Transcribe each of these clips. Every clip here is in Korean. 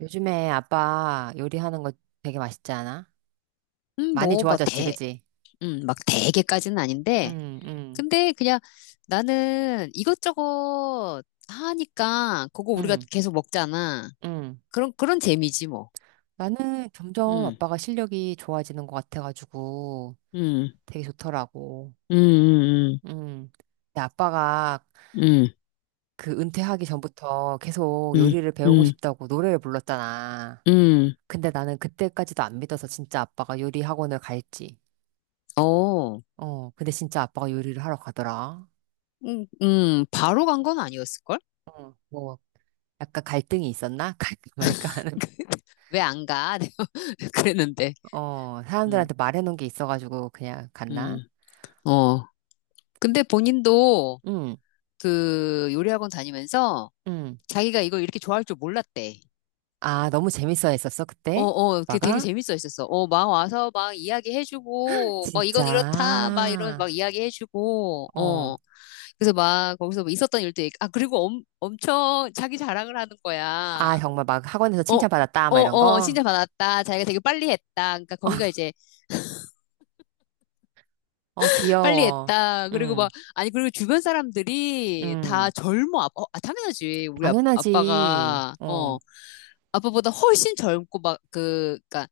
요즘에 아빠 요리하는 거 되게 맛있지 않아? 많이 뭐, 뭐, 좋아졌지, 그지? 막 대개까지는 아닌데, 응, 응, 근데 그냥 나는 이것저것 하니까 그거 우리가 응, 계속 먹잖아. 응. 그런 재미지, 뭐. 나는 점점 음, 아빠가 실력이 좋아지는 것 같아가지고 음, 되게 좋더라고. 음, 음, 응. 근데 아빠가 음, 그 은퇴하기 전부터 계속 음, 요리를 배우고 음, 싶다고 노래를 불렀잖아. 음, 음. 근데 나는 그때까지도 안 믿어서 진짜 아빠가 요리 학원을 갈지. 어, 어, 근데 진짜 아빠가 요리를 하러 가더라. 바로 간 건 아니었을걸? 어, 뭐, 약간 갈등이 있었나? 갈까 말까 하는. 왜 안 가? 그랬는데. 어, 음, 사람들한테 말해놓은 게 있어가지고 그냥 갔나? 음, 어. 근데 본인도 응, 그 요리학원 다니면서 응. 자기가 이걸 이렇게 좋아할 줄 몰랐대. 아, 너무 재밌어 했었어, 어, 그때? 어, 그게 되게 오빠가? 재밌어 했었어. 어, 막 와서 막 이야기해주고, 막 진짜. 이건 이렇다, 막 이런 막 이야기해주고, 어. 어. 그래서 막 거기서 뭐 있었던 일도 그리고 엄청 자기 자랑을 하는 거야. 아, 정말 막 학원에서 어, 칭찬받았다, 어, 막 이런 어, 거? 칭찬받았다. 자기가 되게 빨리 했다. 그러니까 거기가 이제 어, 빨리 귀여워. 했다. 그리고 응, 막, 아니, 그리고 주변 사람들이 응. 다 젊어. 아빠, 당연하지. 우리 아, 당연하지. 아빠가, 어, 어, 아빠보다 훨씬 젊고 막 그니까,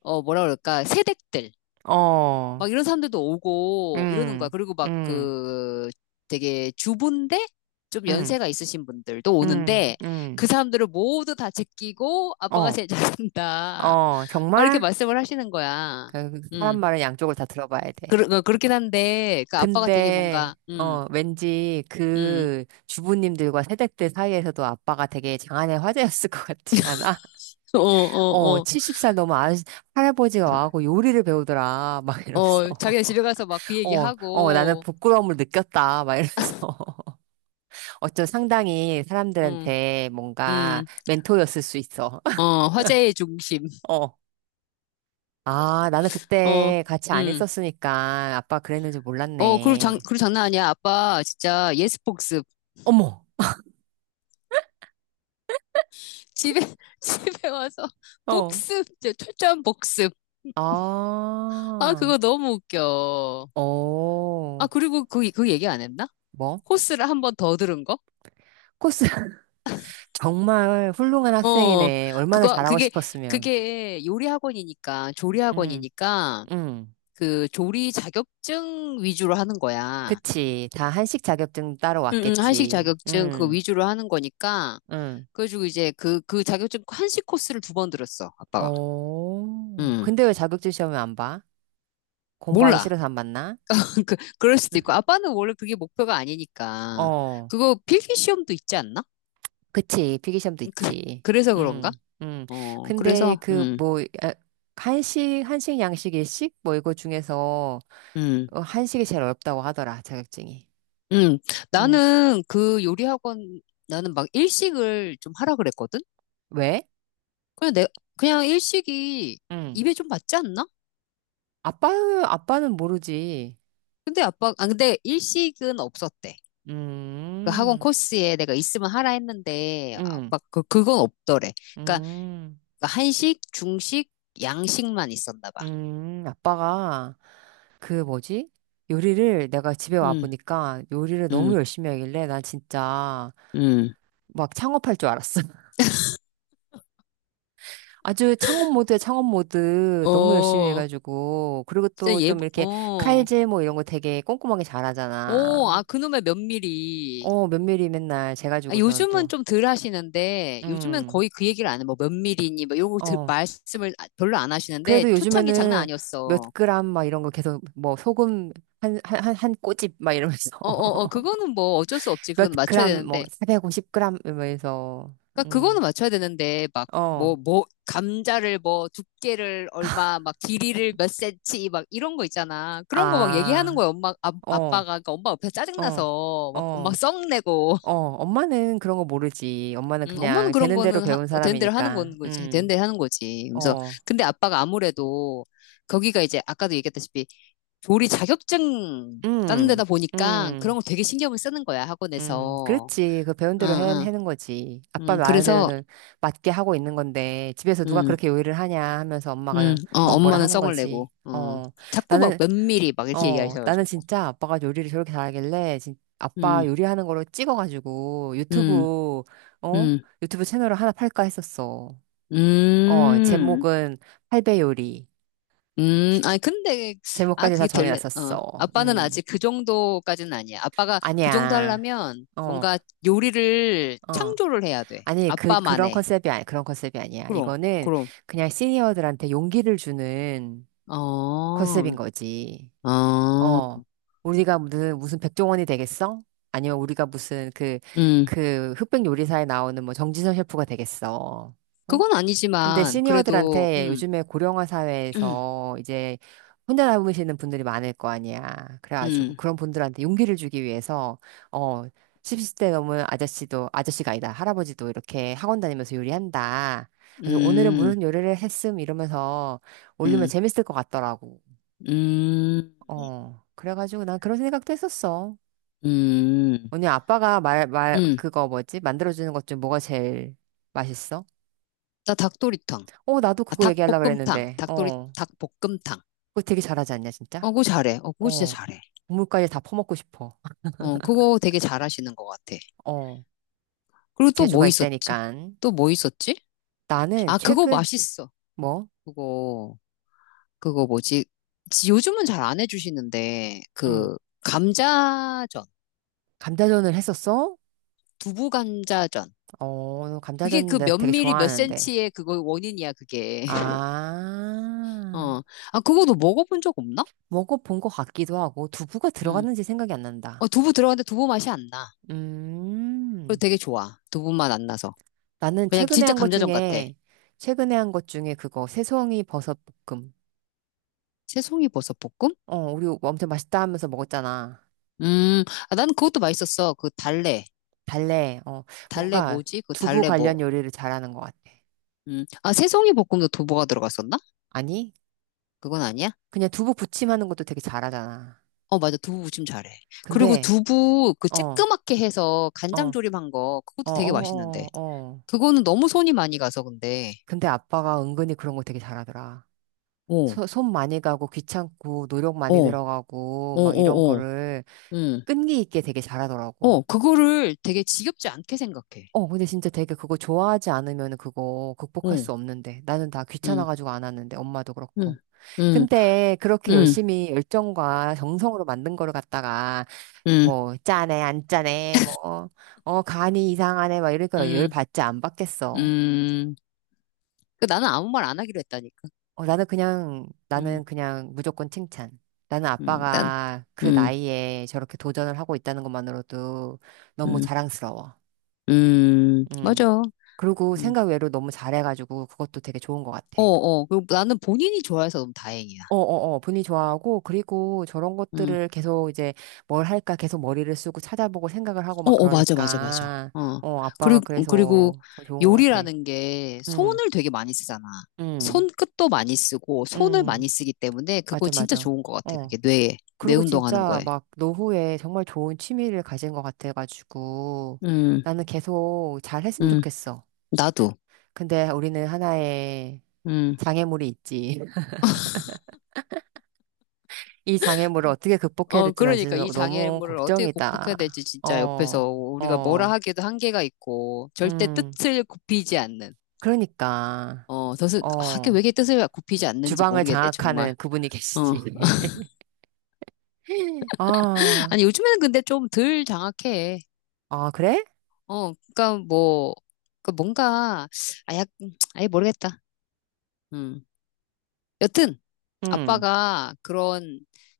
뭐라 그럴까, 세댁들. 어, 막 이런 사람들도 오고 이러는 거야. 응, 그리고 막 응, 그 되게 주부인데 좀 응, 연세가 있으신 분들도 응, 오는데 그 응. 사람들을 모두 다 제끼고 아빠가 어, 제일 잘한다. 어, 막 이렇게 정말? 말씀을 하시는 거야. 그 사람 음. 말은 양쪽을 다 들어봐야 돼. 그렇긴 한데 그 아빠가 되게 근데, 뭔가. 어, 왠지 음. 그 주부님들과 세대들 사이에서도 아빠가 되게 장안의 화제였을 것 같지 않아? 어, 어, 어, 어. 70살 넘은 아, 할아버지가 와갖고 요리를 배우더라. 막 이러면서. 자기네 집에 가서 막 그 어, 어, 나는 얘기하고 부끄러움을 느꼈다. 막 이러면서. 어쩜 상당히 음, 사람들한테 뭔가 음. 멘토였을 수 있어. 화제의 중심. 어. 아, 나는 어, 그때 같이 안 음. 있었으니까 아빠 그랬는지 몰랐네. 그리고 장난 아니야. 아빠 진짜 예스폭스 어머! 집에, 집에 와서 어. 복습, 이제 철저한 복습. 아, 아. 그거 너무 웃겨. 아, 어, 그리고 그 얘기 안 했나? 뭐? 코스를 한 번 더 들은 거? 코스 정말 훌륭한 어, 학생이네. 얼마나 그거, 잘하고 그게, 싶었으면. 그게 요리 학원이니까, 조리 응, 학원이니까, 응. 그 조리 자격증 위주로 하는 거야. 그치. 다 한식 자격증 따러 응, 응, 한식 왔겠지. 자격증 그거 응, 위주로 하는 거니까, 응. 그래가지고 이제 그 자격증 한식 코스를 두 번 들었어, 아빠가. 어, 응, 근데 왜 자격증 시험을 안 봐? 공부하기 몰라. 싫어서 안 봤나? 그럴 수도 있고, 아빠는 원래 그게 목표가 아니니까. 어, 그거 필기 시험도 있지 않나? 그치. 필기시험도 그, 있지. 그래서 그런가? 응, 응. 어, 근데 그래서, 그 뭐, 아, 한식, 양식, 일식? 뭐 이거 중에서 음, 어, 한식이 제일 어렵다고 하더라, 자격증이. 음. 응. 나는 그 요리 학원, 나는 막 일식을 좀 하라 그랬거든? 왜? 그냥 내, 그냥 일식이 응. 입에 좀 맞지 않나? 아빠, 아빠는 모르지. 근데 일식은 없었대. 그 학원 음, 코스에 내가 있으면 하라 했는데, 음, 아빠, 그건 없더래. 그러니까 음, 한식, 중식, 양식만 있었나 봐. 아빠가 그 뭐지? 요리를 내가 집에 와 음, 보니까 요리를 음, 너무 열심히 하길래 난 진짜 음. 막 창업할 줄 알았어. 아주 창업 모드에 창업 모드 너무 열심히 어, 해가지고 그리고 진짜 또 예 좀 이렇게 어, 칼질 뭐 이런 거 되게 꼼꼼하게 오, 잘하잖아. 아, 그놈의 몇 미리. 어, 면밀히 맨날 아, 재가지고서는 요즘은 또. 좀 덜 하시는데, 요즘은 음. 거의 그 얘기를 안 해. 뭐 몇 미리니, 뭐 요거 어. 말씀을 별로 안 하시는데, 그래도 초창기 장난 요즘에는 몇 아니었어. 그램 막 이런 거 계속 뭐 소금 한 꼬집 막 이러면서 어, 어, 어, 그거는 뭐 어쩔 수 없지. 몇 그건 맞춰야 그램 뭐 되는데. 450그램 이러면서 그니까 그거는 맞춰야 되는데, 막, 어. 뭐, 뭐, 감자를 뭐, 두께를 얼마, 막, 길이를 몇 센치, 막, 이런 거 있잖아. 그런 거 막 얘기하는 아. 거야, 어. 아빠가. 그러니까 엄마 옆에 어. 짜증나서, 막, 엄마 어. 썩 내고. 어. 엄마는 그런 거 모르지. 엄마는 엄마는 그냥 그런 되는 대로 거는 배운 되는 대로 하는 사람이니까. 건 거지. 되는 음. 대로 하는 거지. 그래서 어. 근데 아빠가 아무래도 거기가 이제 아까도 얘기했다시피 조리 자격증 따는 데다 음. 보니까 그런 음. 거 되게 신경을 쓰는 거야, 학원에서. 그렇지. 그 배운 응, 대로 해, 응, 해는 거지. 아빠 응. 말하는 그래서, 대로는 맞게 하고 있는 건데, 집에서 누가 응, 그렇게 요리를 하냐 하면서 응, 엄마가 어, 막 뭐라 엄마는 하는 성을 거지. 내고, 어, 자꾸 막 나는, 면밀히 막 이렇게 나는 얘기하셔가지고. 진짜 아빠가 요리를 저렇게 잘하길래, 진, 응, 아빠 요리하는 거로 찍어가지고 응, 유튜브, 어? 응, 유튜브 채널을 하나 팔까 했었어. 어, 음. 제목은 팔배 요리. 아니, 근데, 아, 제목까지 다 그게 될래, 어. 정해놨었어. 아빠는 아직 그 정도까지는 아니야. 아빠가 그 정도 아니야. 하려면 어, 뭔가 요리를 어. 창조를 해야 돼. 아니, 그, 그런 아빠만의. 컨셉이 아니, 그런 컨셉이 아니야. 그럼, 이거는 그럼. 그냥 시니어들한테 용기를 주는 어, 컨셉인 거지. 어. 어, 우리가 무슨 백종원이 되겠어? 아니면 우리가 무슨 그, 음. 그 흑백 요리사에 나오는 뭐 정지선 셰프가 되겠어. 응? 그건 근데 아니지만, 그래도, 시니어들한테 요즘에 고령화 음, 사회에서 이제 혼자 남으시는 분들이 많을 거 아니야. 그래가지고 음, 그런 분들한테 용기를 주기 위해서 어 70대 넘은 아저씨도 아저씨가 아니다 할아버지도 이렇게 학원 다니면서 요리한다. 그래서 오늘은 음, 무슨 요리를 했음 이러면서 올리면 음, 재밌을 것 같더라고. 음, 어 그래가지고 난 그런 생각도 했었어. 음, 언니 아빠가 말 음. 그거 뭐지 만들어주는 것 중 뭐가 제일 맛있어? 나 닭도리탕. 어 나도 아, 그거 얘기하려고 닭볶음탕. 그랬는데. 닭도리, 어 닭볶음탕. 그거 되게 잘하지 않냐, 어, 진짜? 그거 잘해. 어, 그거 진짜 어. 잘해. 국물까지 다 퍼먹고 싶어. 어, 그거 되게 잘하시는 것 같아. 어. 그리고 또 뭐 재주가 있었지? 있다니까. 또 뭐 있었지? 나는 아, 그거 최근, 맛있어. 뭐? 그거, 그거 뭐지? 요즘은 잘 안 해주시는데, 응. 그, 감자전, 감자전을 했었어? 두부 감자전. 어, 그게 감자전 그 내가 몇 되게 미리 몇 좋아하는데. 센치의 그거 원인이야, 그게. 아, 어. 아, 그거도 먹어본 적 없나? 먹어본 것 같기도 하고, 두부가 음 들어갔는지 생각이 안 난다. 두부 들어갔는데 두부 맛이 안 나. 그거 음, 되게 좋아. 두부 맛 안 나서. 나는 그냥 최근에 진짜 한 것 감자전 같아. 중에, 최근에 한 것 중에 그거, 새송이 버섯 볶음. 새송이 버섯 볶음? 어, 우리 엄청 맛있다 하면서 먹었잖아. 음, 아, 난 그것도 맛있었어. 그 달래. 달래. 어, 달래 뭔가 뭐지? 그 두부 달래 뭐. 관련 요리를 잘하는 것 같아. 음. 아, 새송이 볶음도 두부가 들어갔었나? 아니? 그건 아니야? 그냥 두부 부침하는 것도 되게 잘하잖아. 어, 맞아. 두부 무침 잘해. 그리고 근데, 두부 그 어, 어, 쬐끄맣게 해서 어, 간장 어, 조림한 거, 그것도 어, 되게 맛있는데. 어. 어. 그거는 너무 손이 많이 가서 근데. 근데 아빠가 은근히 그런 거 되게 잘하더라. 어, 소- 손 많이 가고 귀찮고 노력 어, 많이 어, 들어가고 막 이런 어, 어. 거를 응. 끈기 있게 되게 잘하더라고. 어, 그거를 되게 지겹지 않게 생각해. 어, 근데 진짜 되게 그거 좋아하지 않으면 그거 극복할 수 어, 없는데. 나는 다 응, 귀찮아가지고 안 하는데, 엄마도 응, 그렇고. 응, 근데 그렇게 응, 열심히 열정과 정성으로 만든 거를 갖다가, 응, 뭐, 짜네, 안 짜네, 뭐, 어, 간이 이상하네, 막 이러니까 열 응, 받지 안 받겠어. 응. 그 나는 아무 말 안 하기로 했다니까. 어, 나는 그냥, 응, 나는 그냥 무조건 칭찬. 나는 응, 아빠가 그 응, 나이에 저렇게 도전을 하고 있다는 것만으로도 너무 응. 자랑스러워. 응 음. 맞아. 그리고 음. 생각 외로 너무 잘해가지고 그것도 되게 좋은 것 같아. 어, 어. 그리고 나는 본인이 좋아해서 너무 다행이야. 어어어, 분위 좋아하고, 그리고 저런 음. 것들을 계속 이제 뭘 할까 계속 머리를 쓰고 찾아보고 생각을 하고 어, 막 어, 맞아, 맞아, 맞아. 그러니까, 어. 어, 아빠가 그리고 그래서 더 좋은 것 같아. 요리라는 게 응, 손을 되게 많이 쓰잖아. 응, 손끝도 많이 쓰고, 손을 응, 많이 쓰기 때문에 그거 맞아, 진짜 맞아. 좋은 것 같아. 어. 그게 뇌 그리고 운동하는 진짜 거에. 막 노후에 정말 좋은 취미를 가진 것 같아가지고, 음, 나는 계속 잘 했으면 음. 좋겠어. 나도. 근데 우리는 하나의 음. 장애물이 있지. 이 장애물을 어떻게 극복해야 어, 될지 난 그러니까 진짜 이 너무 장애물을 어떻게 걱정이다. 극복해야 될지 진짜 어, 옆에서 우리가 뭐라 어, 하기에도 한계가 있고, 절대 음, 뜻을 굽히지 않는. 그러니까, 어, 뜻을, 하게 왜 어, 이렇게 뜻을 굽히지 않는지 주방을 모르겠네, 정말. 장악하는 그분이 어. 계시지. 아, 아니, 요즘에는 근데 좀 덜 장악해. 아, 그래? 어, 그러니까 뭐, 그 뭔가, 아 약, 아예 모르겠다. 음. 여튼, 응, 아빠가 그런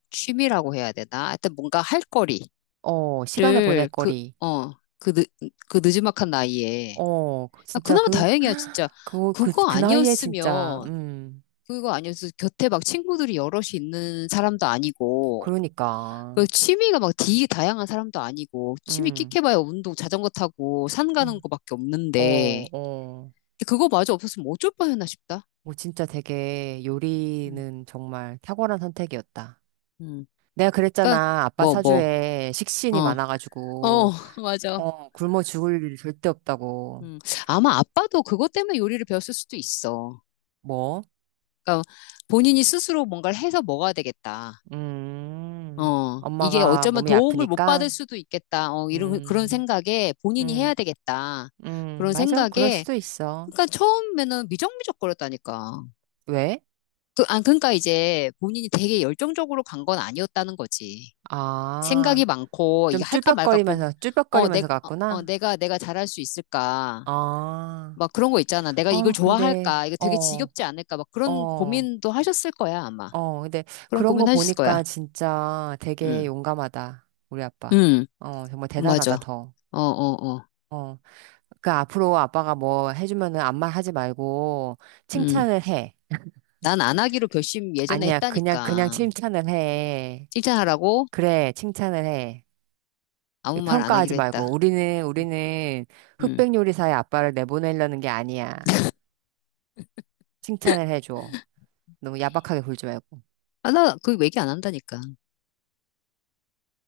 취미라고 해야 되나? 하여튼 뭔가 할 거리를 어, 시간을 보낼 그, 거리. 어, 그, 늦, 그 느지막한 나이에. 어, 그- 아, 진짜 그나마 그, 다행이야, 진짜. 그, 그, 그거 그 나이에 진짜, 아니었으면, 그거 아니었으면 곁에 막 친구들이 여럿이 있는 사람도 아니고, 그러니까, 그 취미가 막 되게 다양한 사람도 아니고 취미 음, 끽해봐야 운동, 자전거 타고 산 음, 가는 거밖에 없는데 어, 어, 그거마저 없었으면 어쩔 뻔했나 싶다. 뭐 진짜 되게 음, 요리는 정말 탁월한 선택이었다. 음. 내가 그러니까 그랬잖아. 아빠 뭐 뭐, 사주에 어, 식신이 어, 많아가지고, 맞아. 어, 굶어 죽을 일 절대 없다고. 음. 아마 아빠도 그것 때문에 요리를 배웠을 수도 있어. 뭐? 그러니까 본인이 스스로 뭔가를 해서 먹어야 되겠다. 어, 이게 엄마가 어쩌면 몸이 도움을 못 아프니까? 받을 수도 있겠다. 어, 이런 그런 음, 생각에 본인이 해야 음, 되겠다. 그런 맞아. 그럴 생각에 수도 있어. 그러니까 처음에는 미적미적거렸다니까. 왜? 그러니까 이제 본인이 되게 열정적으로 간 건 아니었다는 거지. 생각이 아, 많고, 좀 이거 할까 말까 쭈뼛거리면서, 어, 내, 쭈뼛거리면서 어, 어, 갔구나? 내가, 내가 잘할 수 있을까. 아, 막 그런 거 있잖아. 내가 이걸 아, 근데, 좋아할까. 이거 되게 어, 지겹지 않을까. 막 그런 어, 고민도 하셨을 거야, 아마. 어, 근데 그런 그런 거 고민 하셨을 보니까 거야. 진짜 되게 응, 용감하다. 우리 아빠. 응, 어, 정말 대단하다, 맞아. 더. 어, 어, 어, 어. 그 앞으로 아빠가 뭐 해주면은 아무 말 하지 말고 응. 칭찬을 해. 난 안 하기로 결심 예전에 아니야, 그냥 했다니까. 칭찬을 해. 칭찬하라고 그래, 칭찬을 해. 아무 말 안 평가하지 하기로 했다. 말고 우리는 응. 흑백 요리사의 아빠를 내보내려는 게 아니야. 칭찬을 해줘. 너무 야박하게 굴지 말고. 아, 나 그 얘기 안 한다니까.